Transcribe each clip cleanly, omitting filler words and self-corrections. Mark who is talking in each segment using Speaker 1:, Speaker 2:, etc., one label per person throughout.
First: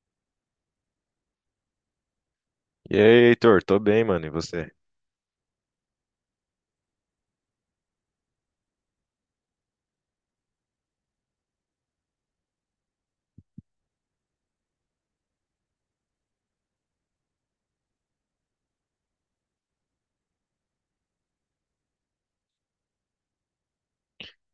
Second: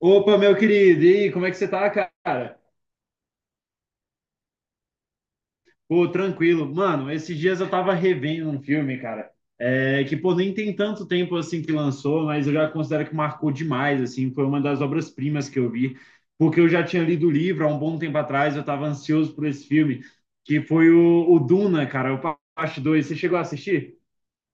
Speaker 1: Opa, meu querido, e aí, como é que você tá, cara?
Speaker 2: E aí, Heitor, tô bem, mano, e você?
Speaker 1: Pô, tranquilo. Mano, esses dias eu tava revendo um filme, cara, pô, nem tem tanto tempo, assim, que lançou, mas eu já considero que marcou demais, assim, foi uma das obras-primas que eu vi, porque eu já tinha lido o livro há um bom tempo atrás, eu tava ansioso por esse filme, que foi o Duna, cara, o Parte 2. Você chegou a assistir?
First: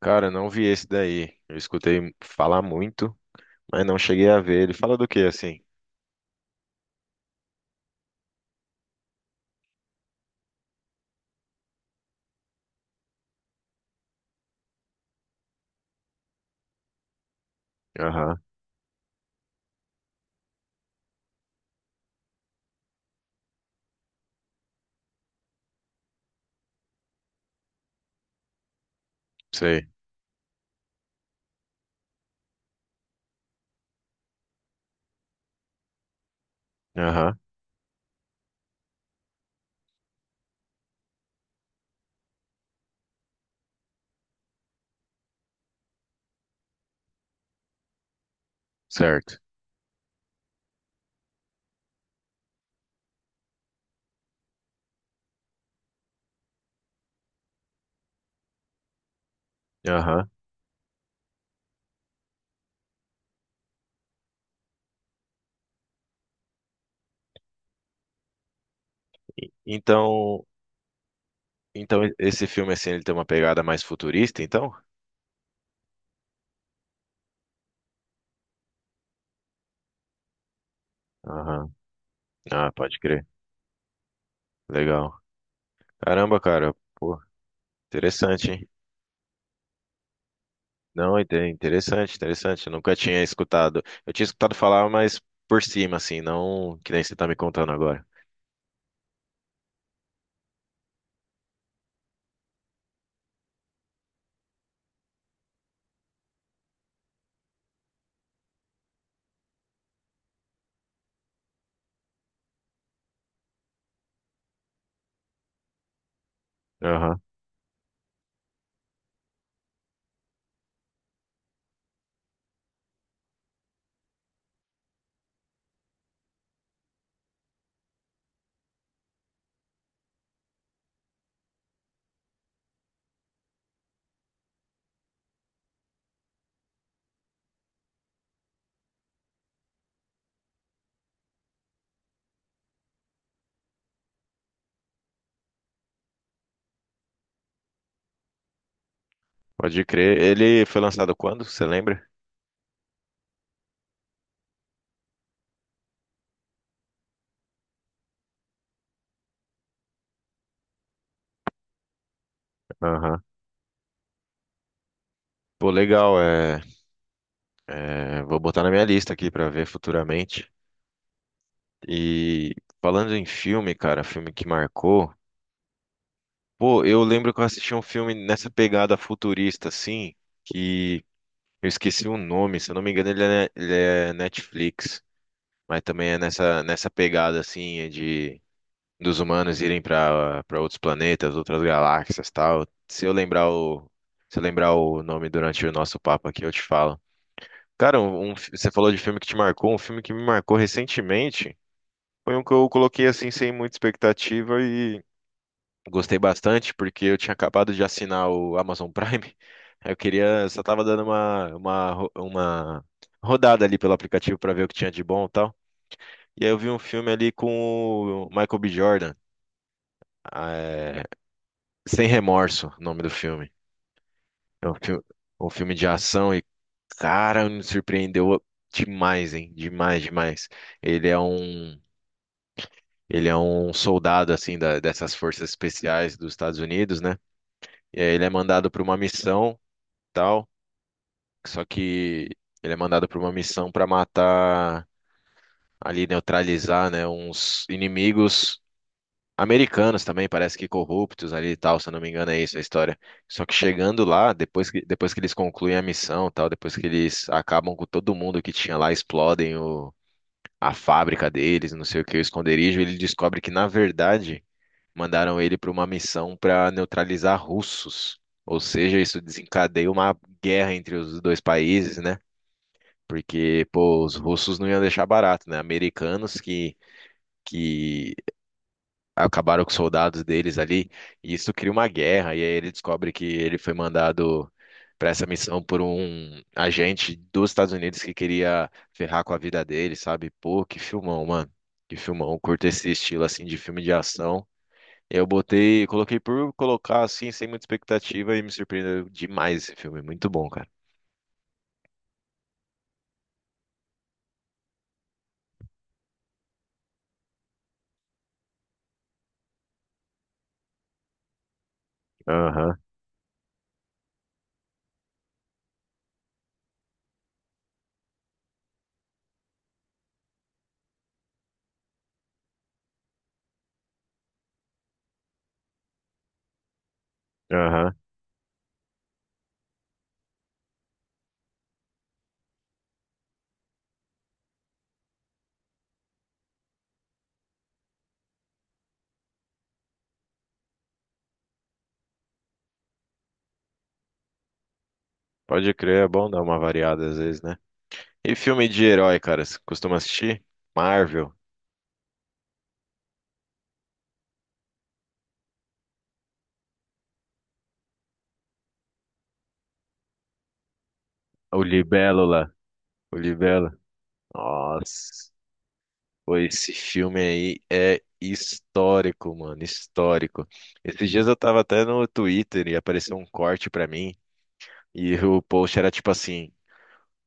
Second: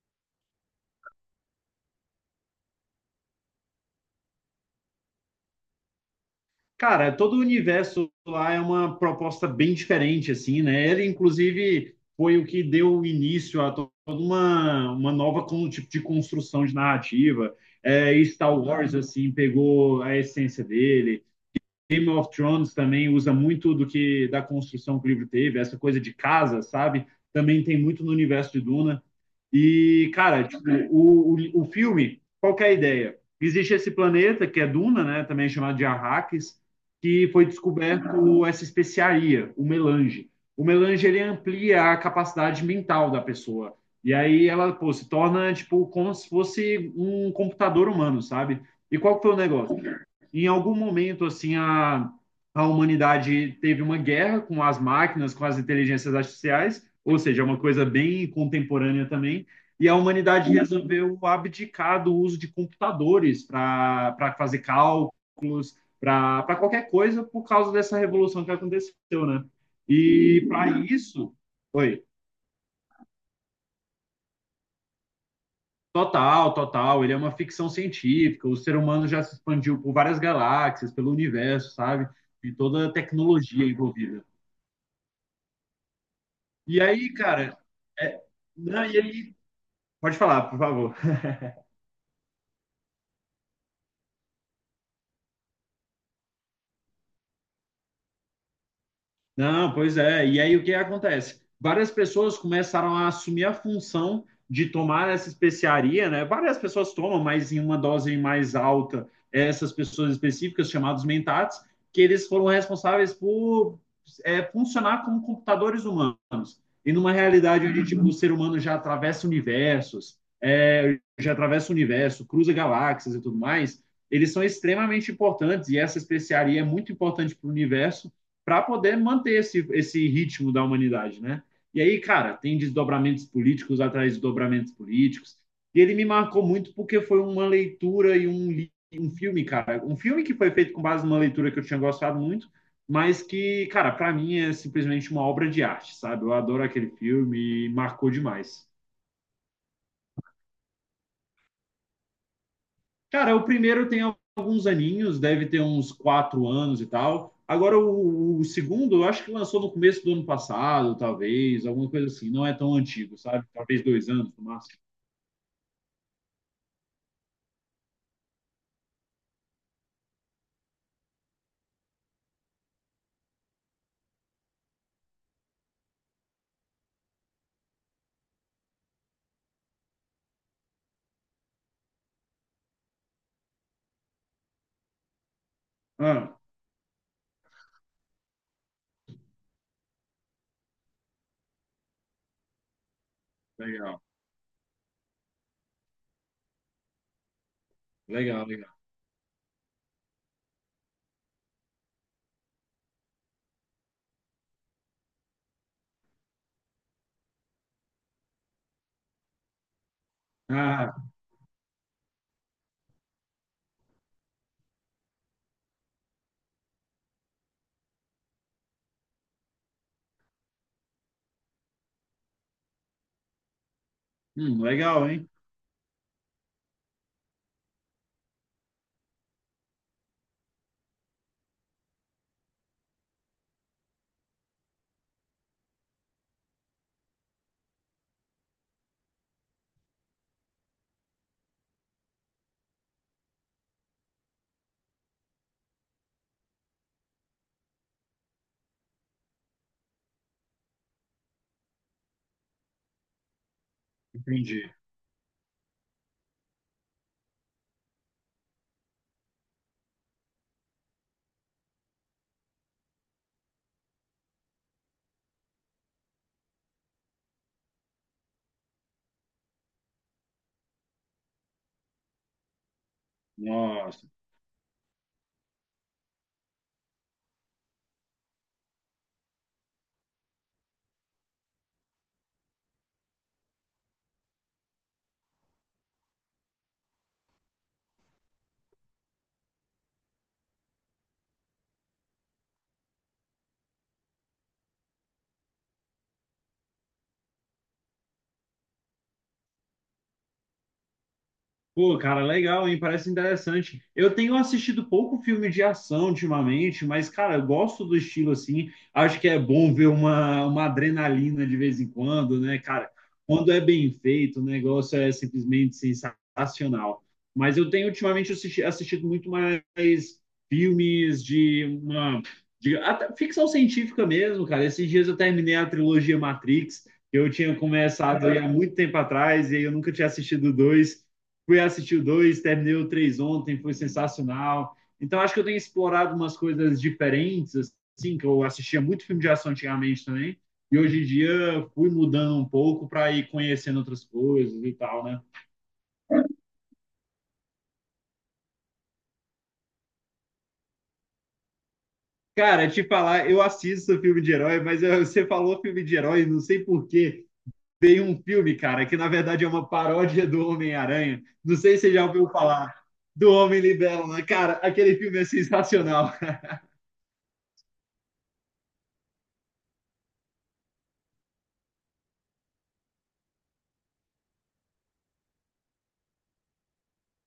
Speaker 2: Cara, eu não vi esse daí. Eu escutei falar muito, mas não cheguei a ver. Ele fala do quê, assim?
Speaker 1: Cara, todo o universo lá é uma proposta bem diferente, assim, né? Ele, inclusive, foi o que deu início a toda uma nova tipo de construção de narrativa. É, e
Speaker 2: Aham,
Speaker 1: Star Wars, assim, pegou a essência dele. Game of Thrones também usa muito do que da construção que o livro teve, essa coisa de casa, sabe? Também tem muito no universo de Duna.
Speaker 2: sei.
Speaker 1: E, cara, tipo, o filme, qual que é a ideia? Existe esse planeta, que é Duna, né? Também é chamado de Arrakis, que
Speaker 2: Aham,
Speaker 1: foi descoberto essa especiaria, o melange. O melange, ele amplia a capacidade mental da pessoa. E aí ela, pô, se torna, tipo, como se fosse um computador humano, sabe? E qual que foi o
Speaker 2: certo.
Speaker 1: negócio? Em algum momento, assim, a humanidade teve uma guerra com as máquinas, com as inteligências artificiais, ou seja, é uma coisa bem contemporânea também, e a
Speaker 2: Aham.
Speaker 1: humanidade resolveu abdicar do uso de computadores para fazer cálculo, para qualquer coisa, por causa dessa revolução que aconteceu, né? E
Speaker 2: Então,
Speaker 1: para isso,
Speaker 2: então
Speaker 1: oi,
Speaker 2: esse filme, assim, ele tem uma pegada mais futurista, então?
Speaker 1: total, total, ele é uma ficção científica, o ser humano já se expandiu por várias galáxias, pelo
Speaker 2: Aham.
Speaker 1: universo, sabe? E
Speaker 2: Ah,
Speaker 1: toda a
Speaker 2: pode crer.
Speaker 1: tecnologia envolvida.
Speaker 2: Legal. Caramba, cara,
Speaker 1: E aí,
Speaker 2: pô,
Speaker 1: cara, é-
Speaker 2: interessante, hein?
Speaker 1: não, e aí, pode falar, por favor.
Speaker 2: Não, interessante, interessante. Eu nunca tinha escutado. Eu tinha escutado falar, mas por cima, assim, não que nem você tá me contando agora.
Speaker 1: Não, pois é. E aí o que acontece? Várias pessoas começaram a assumir a função de tomar essa especiaria, né? Várias pessoas tomam, mas em uma dose mais alta, essas pessoas específicas, chamados mentates, que eles foram responsáveis por funcionar como computadores humanos. E numa realidade onde tipo, o ser humano já atravessa universos, é, já atravessa o universo, cruza galáxias e tudo mais, eles são extremamente importantes, e essa especiaria é muito importante para o universo, para poder manter esse ritmo da humanidade, né? E aí, cara, tem desdobramentos políticos atrás de desdobramentos políticos. E ele me marcou muito porque foi uma leitura e um filme, cara. Um filme que foi feito com base numa leitura que eu tinha gostado muito, mas que, cara, para mim é simplesmente uma obra de arte, sabe? Eu adoro aquele filme e marcou demais.
Speaker 2: Pode crer. Ele foi lançado quando? Você lembra?
Speaker 1: Cara, o primeiro tem alguns aninhos, deve ter uns quatro anos e tal. Agora, o segundo, eu acho que lançou no começo do ano passado, talvez, alguma coisa assim. Não é tão antigo,
Speaker 2: Aham.
Speaker 1: sabe? Talvez dois anos no máximo.
Speaker 2: Pô, legal. Vou botar na minha lista aqui pra ver futuramente. E falando em filme, cara, filme que marcou. Pô, eu lembro que eu assisti um filme nessa pegada futurista, assim, que eu esqueci o nome. Se eu não me engano, ele é Netflix. Mas também é
Speaker 1: Ah,
Speaker 2: nessa pegada, assim, é de dos humanos irem para outros planetas, outras galáxias, tal.
Speaker 1: legal,
Speaker 2: Se eu lembrar o nome durante o nosso papo aqui, eu te falo. Cara,
Speaker 1: legal,
Speaker 2: você
Speaker 1: legal.
Speaker 2: falou de filme que te marcou, um filme que me marcou recentemente. Foi um que eu coloquei assim sem muita expectativa e gostei bastante porque eu tinha acabado de assinar o Amazon Prime. Eu queria, só tava
Speaker 1: Ah,
Speaker 2: dando uma rodada ali pelo aplicativo para ver o que tinha de bom e tal. E aí eu vi um filme ali com o Michael B. Jordan. eh, Sem Remorso, o nome do filme. É um filme,
Speaker 1: legal, hein?
Speaker 2: um filme de ação e, cara, me surpreendeu demais, hein? Demais, demais. Ele é um, ele é um soldado, assim, dessas forças especiais dos Estados Unidos, né? E aí ele é mandado para uma missão, tal, só que ele é mandado para uma missão para matar, ali, neutralizar, né, uns inimigos americanos também, parece que corruptos ali e tal, se eu não me engano, é isso a história. Só que chegando lá,
Speaker 1: Entendi.
Speaker 2: depois que eles concluem a missão, e tal, depois que eles acabam com todo mundo que tinha lá, explodem a fábrica deles, não sei o que, o esconderijo, ele descobre que, na verdade, mandaram ele para uma missão para neutralizar russos. Ou seja, isso desencadeia uma guerra entre os dois países, né? Porque, pô,
Speaker 1: Nossa.
Speaker 2: os russos não iam deixar barato, né? Americanos que acabaram com os soldados deles ali, e isso cria uma guerra, e aí ele descobre que ele foi mandado para essa missão por um agente dos Estados Unidos que queria ferrar com a vida dele, sabe? Pô, que filmão, mano. Que filmão. Eu curto esse estilo assim de filme de ação. Coloquei por colocar assim, sem muita expectativa, e me surpreendeu demais esse filme. Muito bom, cara.
Speaker 1: Pô, cara, legal, hein? Parece interessante. Eu tenho assistido pouco filme de ação ultimamente, mas, cara, eu gosto do estilo assim. Acho que é bom ver uma adrenalina de vez em quando, né,
Speaker 2: Aham,
Speaker 1: cara? Quando é bem feito, o negócio é simplesmente sensacional. Mas eu tenho ultimamente assistido muito mais filmes de uma. De, até ficção científica mesmo, cara. Esses dias eu terminei a trilogia Matrix, que eu tinha
Speaker 2: aham.
Speaker 1: começado aí há muito tempo atrás, e aí eu nunca tinha assistido dois fui assistir o 2, terminei o 3 ontem, foi sensacional. Então, acho que eu tenho explorado umas coisas diferentes, assim, que eu assistia muito filme de ação antigamente também, e hoje em dia fui mudando um pouco para ir conhecendo outras coisas e tal, né?
Speaker 2: Pode crer, é bom dar uma variada às vezes, né? E filme de herói, cara? Você costuma assistir? Marvel,
Speaker 1: Cara, te falar, eu assisto filme de herói, mas eu, você falou filme de herói, não sei porquê. Tem um filme, cara, que na verdade é uma paródia do Homem-Aranha. Não
Speaker 2: o
Speaker 1: sei se você já ouviu
Speaker 2: Libélula.
Speaker 1: falar
Speaker 2: O
Speaker 1: do Homem
Speaker 2: Libelo.
Speaker 1: Libelo, né? Cara, aquele filme é
Speaker 2: Nossa,
Speaker 1: sensacional.
Speaker 2: pô, esse filme aí é histórico, mano, histórico. Esses dias eu tava até no Twitter e apareceu um corte pra mim e o post era tipo assim:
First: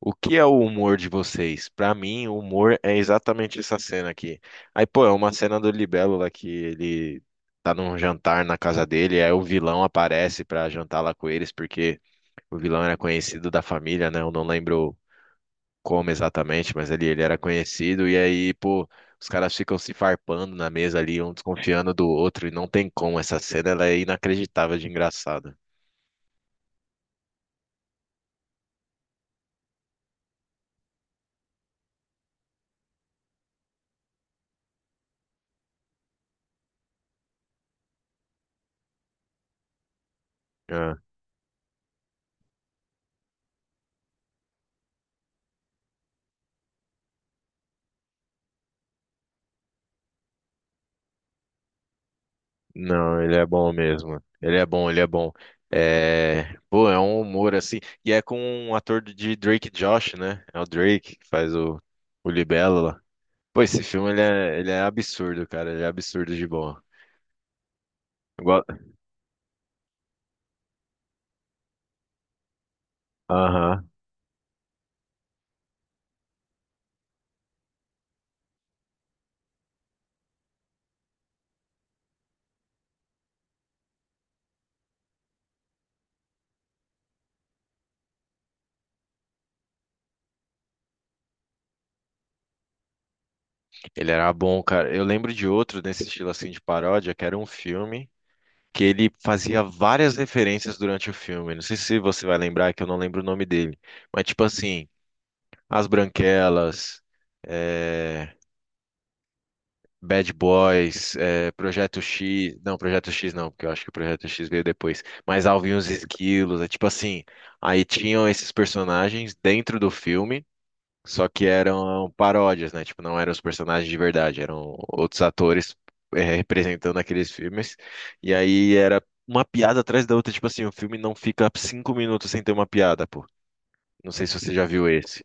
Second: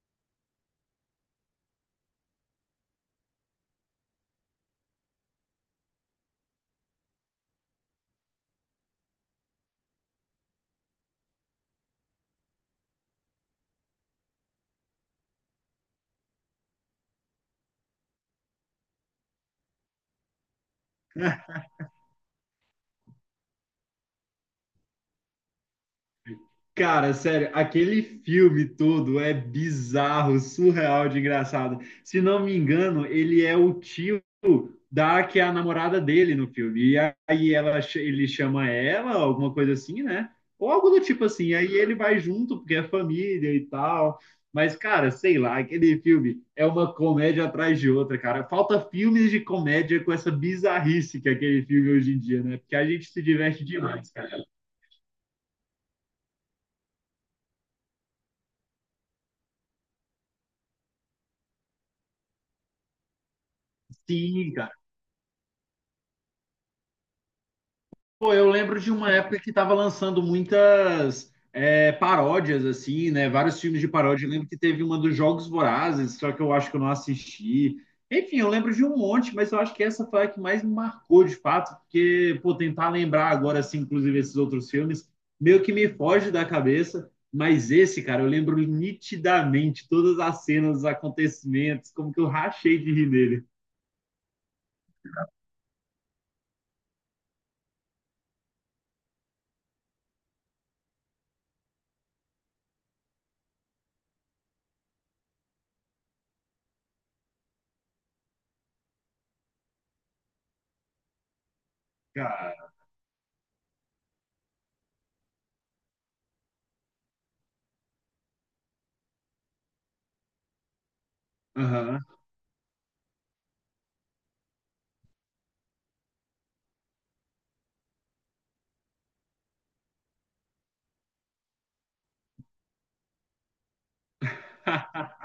Speaker 2: o que é o humor de vocês? Pra mim, o humor é exatamente essa cena aqui. Aí, pô, é uma cena do Libelo lá que ele tá num jantar na casa dele, aí o vilão aparece pra jantar lá com eles porque o vilão era conhecido da família, né? Eu não lembro como exatamente, mas ele era conhecido, e aí, pô, os caras ficam se farpando na mesa ali, um desconfiando do outro, e não tem como. Essa cena ela é inacreditável de engraçada.
Speaker 1: Cara, sério, aquele filme todo é bizarro, surreal de engraçado. Se não me engano, ele é o tio da que é a namorada dele no filme. E aí ela, ele chama ela, alguma coisa assim, né? Ou algo
Speaker 2: Ah,
Speaker 1: do tipo assim. Aí ele vai junto, porque é família e tal. Mas, cara, sei lá, aquele filme é uma comédia atrás de outra, cara. Falta filmes de comédia com essa bizarrice que é aquele filme hoje em dia, né? Porque a gente
Speaker 2: não,
Speaker 1: se
Speaker 2: ele é
Speaker 1: diverte
Speaker 2: bom
Speaker 1: demais,
Speaker 2: mesmo.
Speaker 1: cara.
Speaker 2: Ele é bom, ele é bom. É, pô, é um humor assim. E é com um ator de Drake Josh, né? É o Drake que faz o Libelo lá. Pô, esse filme
Speaker 1: Sim,
Speaker 2: ele é absurdo, cara. Ele é absurdo de bom.
Speaker 1: pô, eu
Speaker 2: Igual-
Speaker 1: lembro de uma época que tava lançando muitas paródias, assim, né? Vários filmes
Speaker 2: Aham.
Speaker 1: de paródia. Eu lembro que teve uma dos Jogos Vorazes, só que eu acho que eu não assisti. Enfim, eu lembro de um monte, mas eu acho que essa foi a que mais me marcou, de fato, porque, pô, tentar lembrar agora, assim, inclusive esses outros filmes, meio que me foge da cabeça. Mas esse, cara, eu lembro nitidamente todas as cenas, os acontecimentos, como que eu rachei de rir nele.
Speaker 2: Ele era bom, cara. Eu lembro de outro nesse estilo assim de paródia, que era um filme que ele fazia várias referências durante o filme. Não sei se você vai lembrar, que eu não lembro o nome dele. Mas, tipo assim, As Branquelas, eh, Bad Boys, Projeto X.
Speaker 1: Cara,
Speaker 2: Não, Projeto X não, porque eu acho que o Projeto X veio depois. Mas Alvin e os Esquilos, é tipo assim. Aí tinham esses personagens dentro do filme. Só que
Speaker 1: aham.
Speaker 2: eram paródias, né? Tipo, não eram os personagens de verdade, eram outros atores representando aqueles filmes. E aí era uma piada atrás da outra. Tipo assim, o filme não fica 5 minutos sem ter uma piada, pô. Não sei se você já viu esse.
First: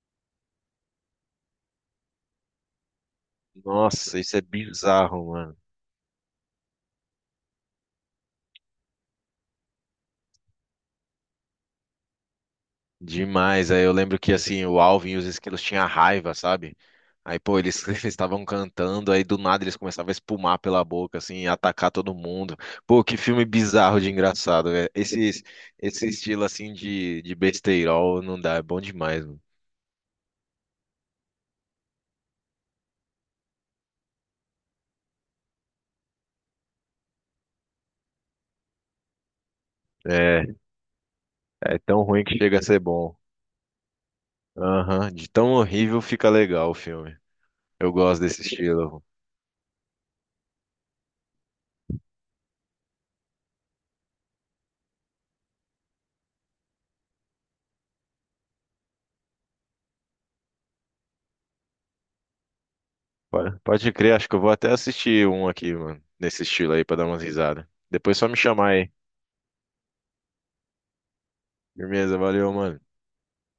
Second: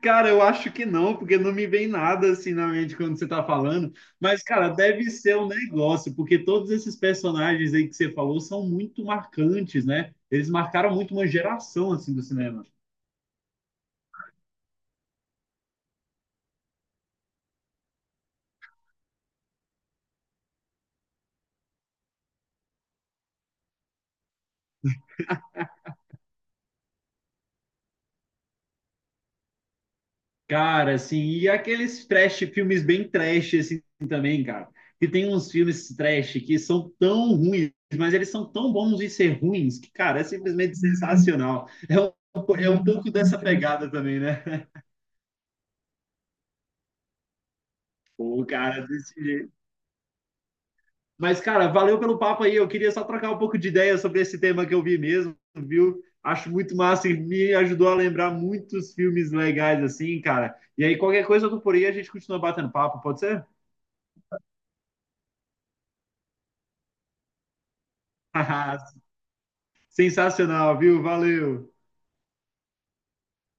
Speaker 1: Cara, eu acho que não, porque não me vem nada assim na mente quando você tá falando.
Speaker 2: Nossa, isso é
Speaker 1: Mas, cara, deve
Speaker 2: bizarro,
Speaker 1: ser um negócio, porque todos esses personagens aí que você falou são muito marcantes, né? Eles marcaram muito uma geração assim do cinema.
Speaker 2: demais. Aí eu lembro que assim, o Alvin e os esquilos tinham raiva, sabe? Aí, pô, eles eles estavam cantando, aí do nada eles começavam a espumar pela boca, assim, e atacar todo mundo. Pô, que filme bizarro de engraçado, velho. Esse estilo, assim, de besteirol não dá, é bom demais, mano.
Speaker 1: Cara, assim, e aqueles trash, filmes bem trash assim também, cara. Que tem uns filmes trash que são tão ruins, mas eles são tão bons em ser ruins que, cara, é
Speaker 2: É,
Speaker 1: simplesmente sensacional.
Speaker 2: é tão ruim que chega a
Speaker 1: É
Speaker 2: ser
Speaker 1: um pouco
Speaker 2: bom.
Speaker 1: dessa pegada também, né?
Speaker 2: Aham, de tão horrível fica legal o filme. Eu gosto desse
Speaker 1: Pô, cara,
Speaker 2: estilo.
Speaker 1: desse jeito. Mas, cara, valeu pelo papo aí. Eu queria só trocar um pouco de ideia sobre esse tema que eu vi mesmo, viu? Acho muito massa e me ajudou a lembrar muitos filmes legais, assim, cara. E aí, qualquer coisa eu tô por aí, a gente continua batendo papo, pode ser?
Speaker 2: Pode, pode crer, acho que eu vou até assistir um aqui, mano, nesse estilo aí, pra dar umas risadas. Depois só me chamar aí.
Speaker 1: Sensacional, viu? Valeu.
Speaker 2: Firmeza, valeu, mano.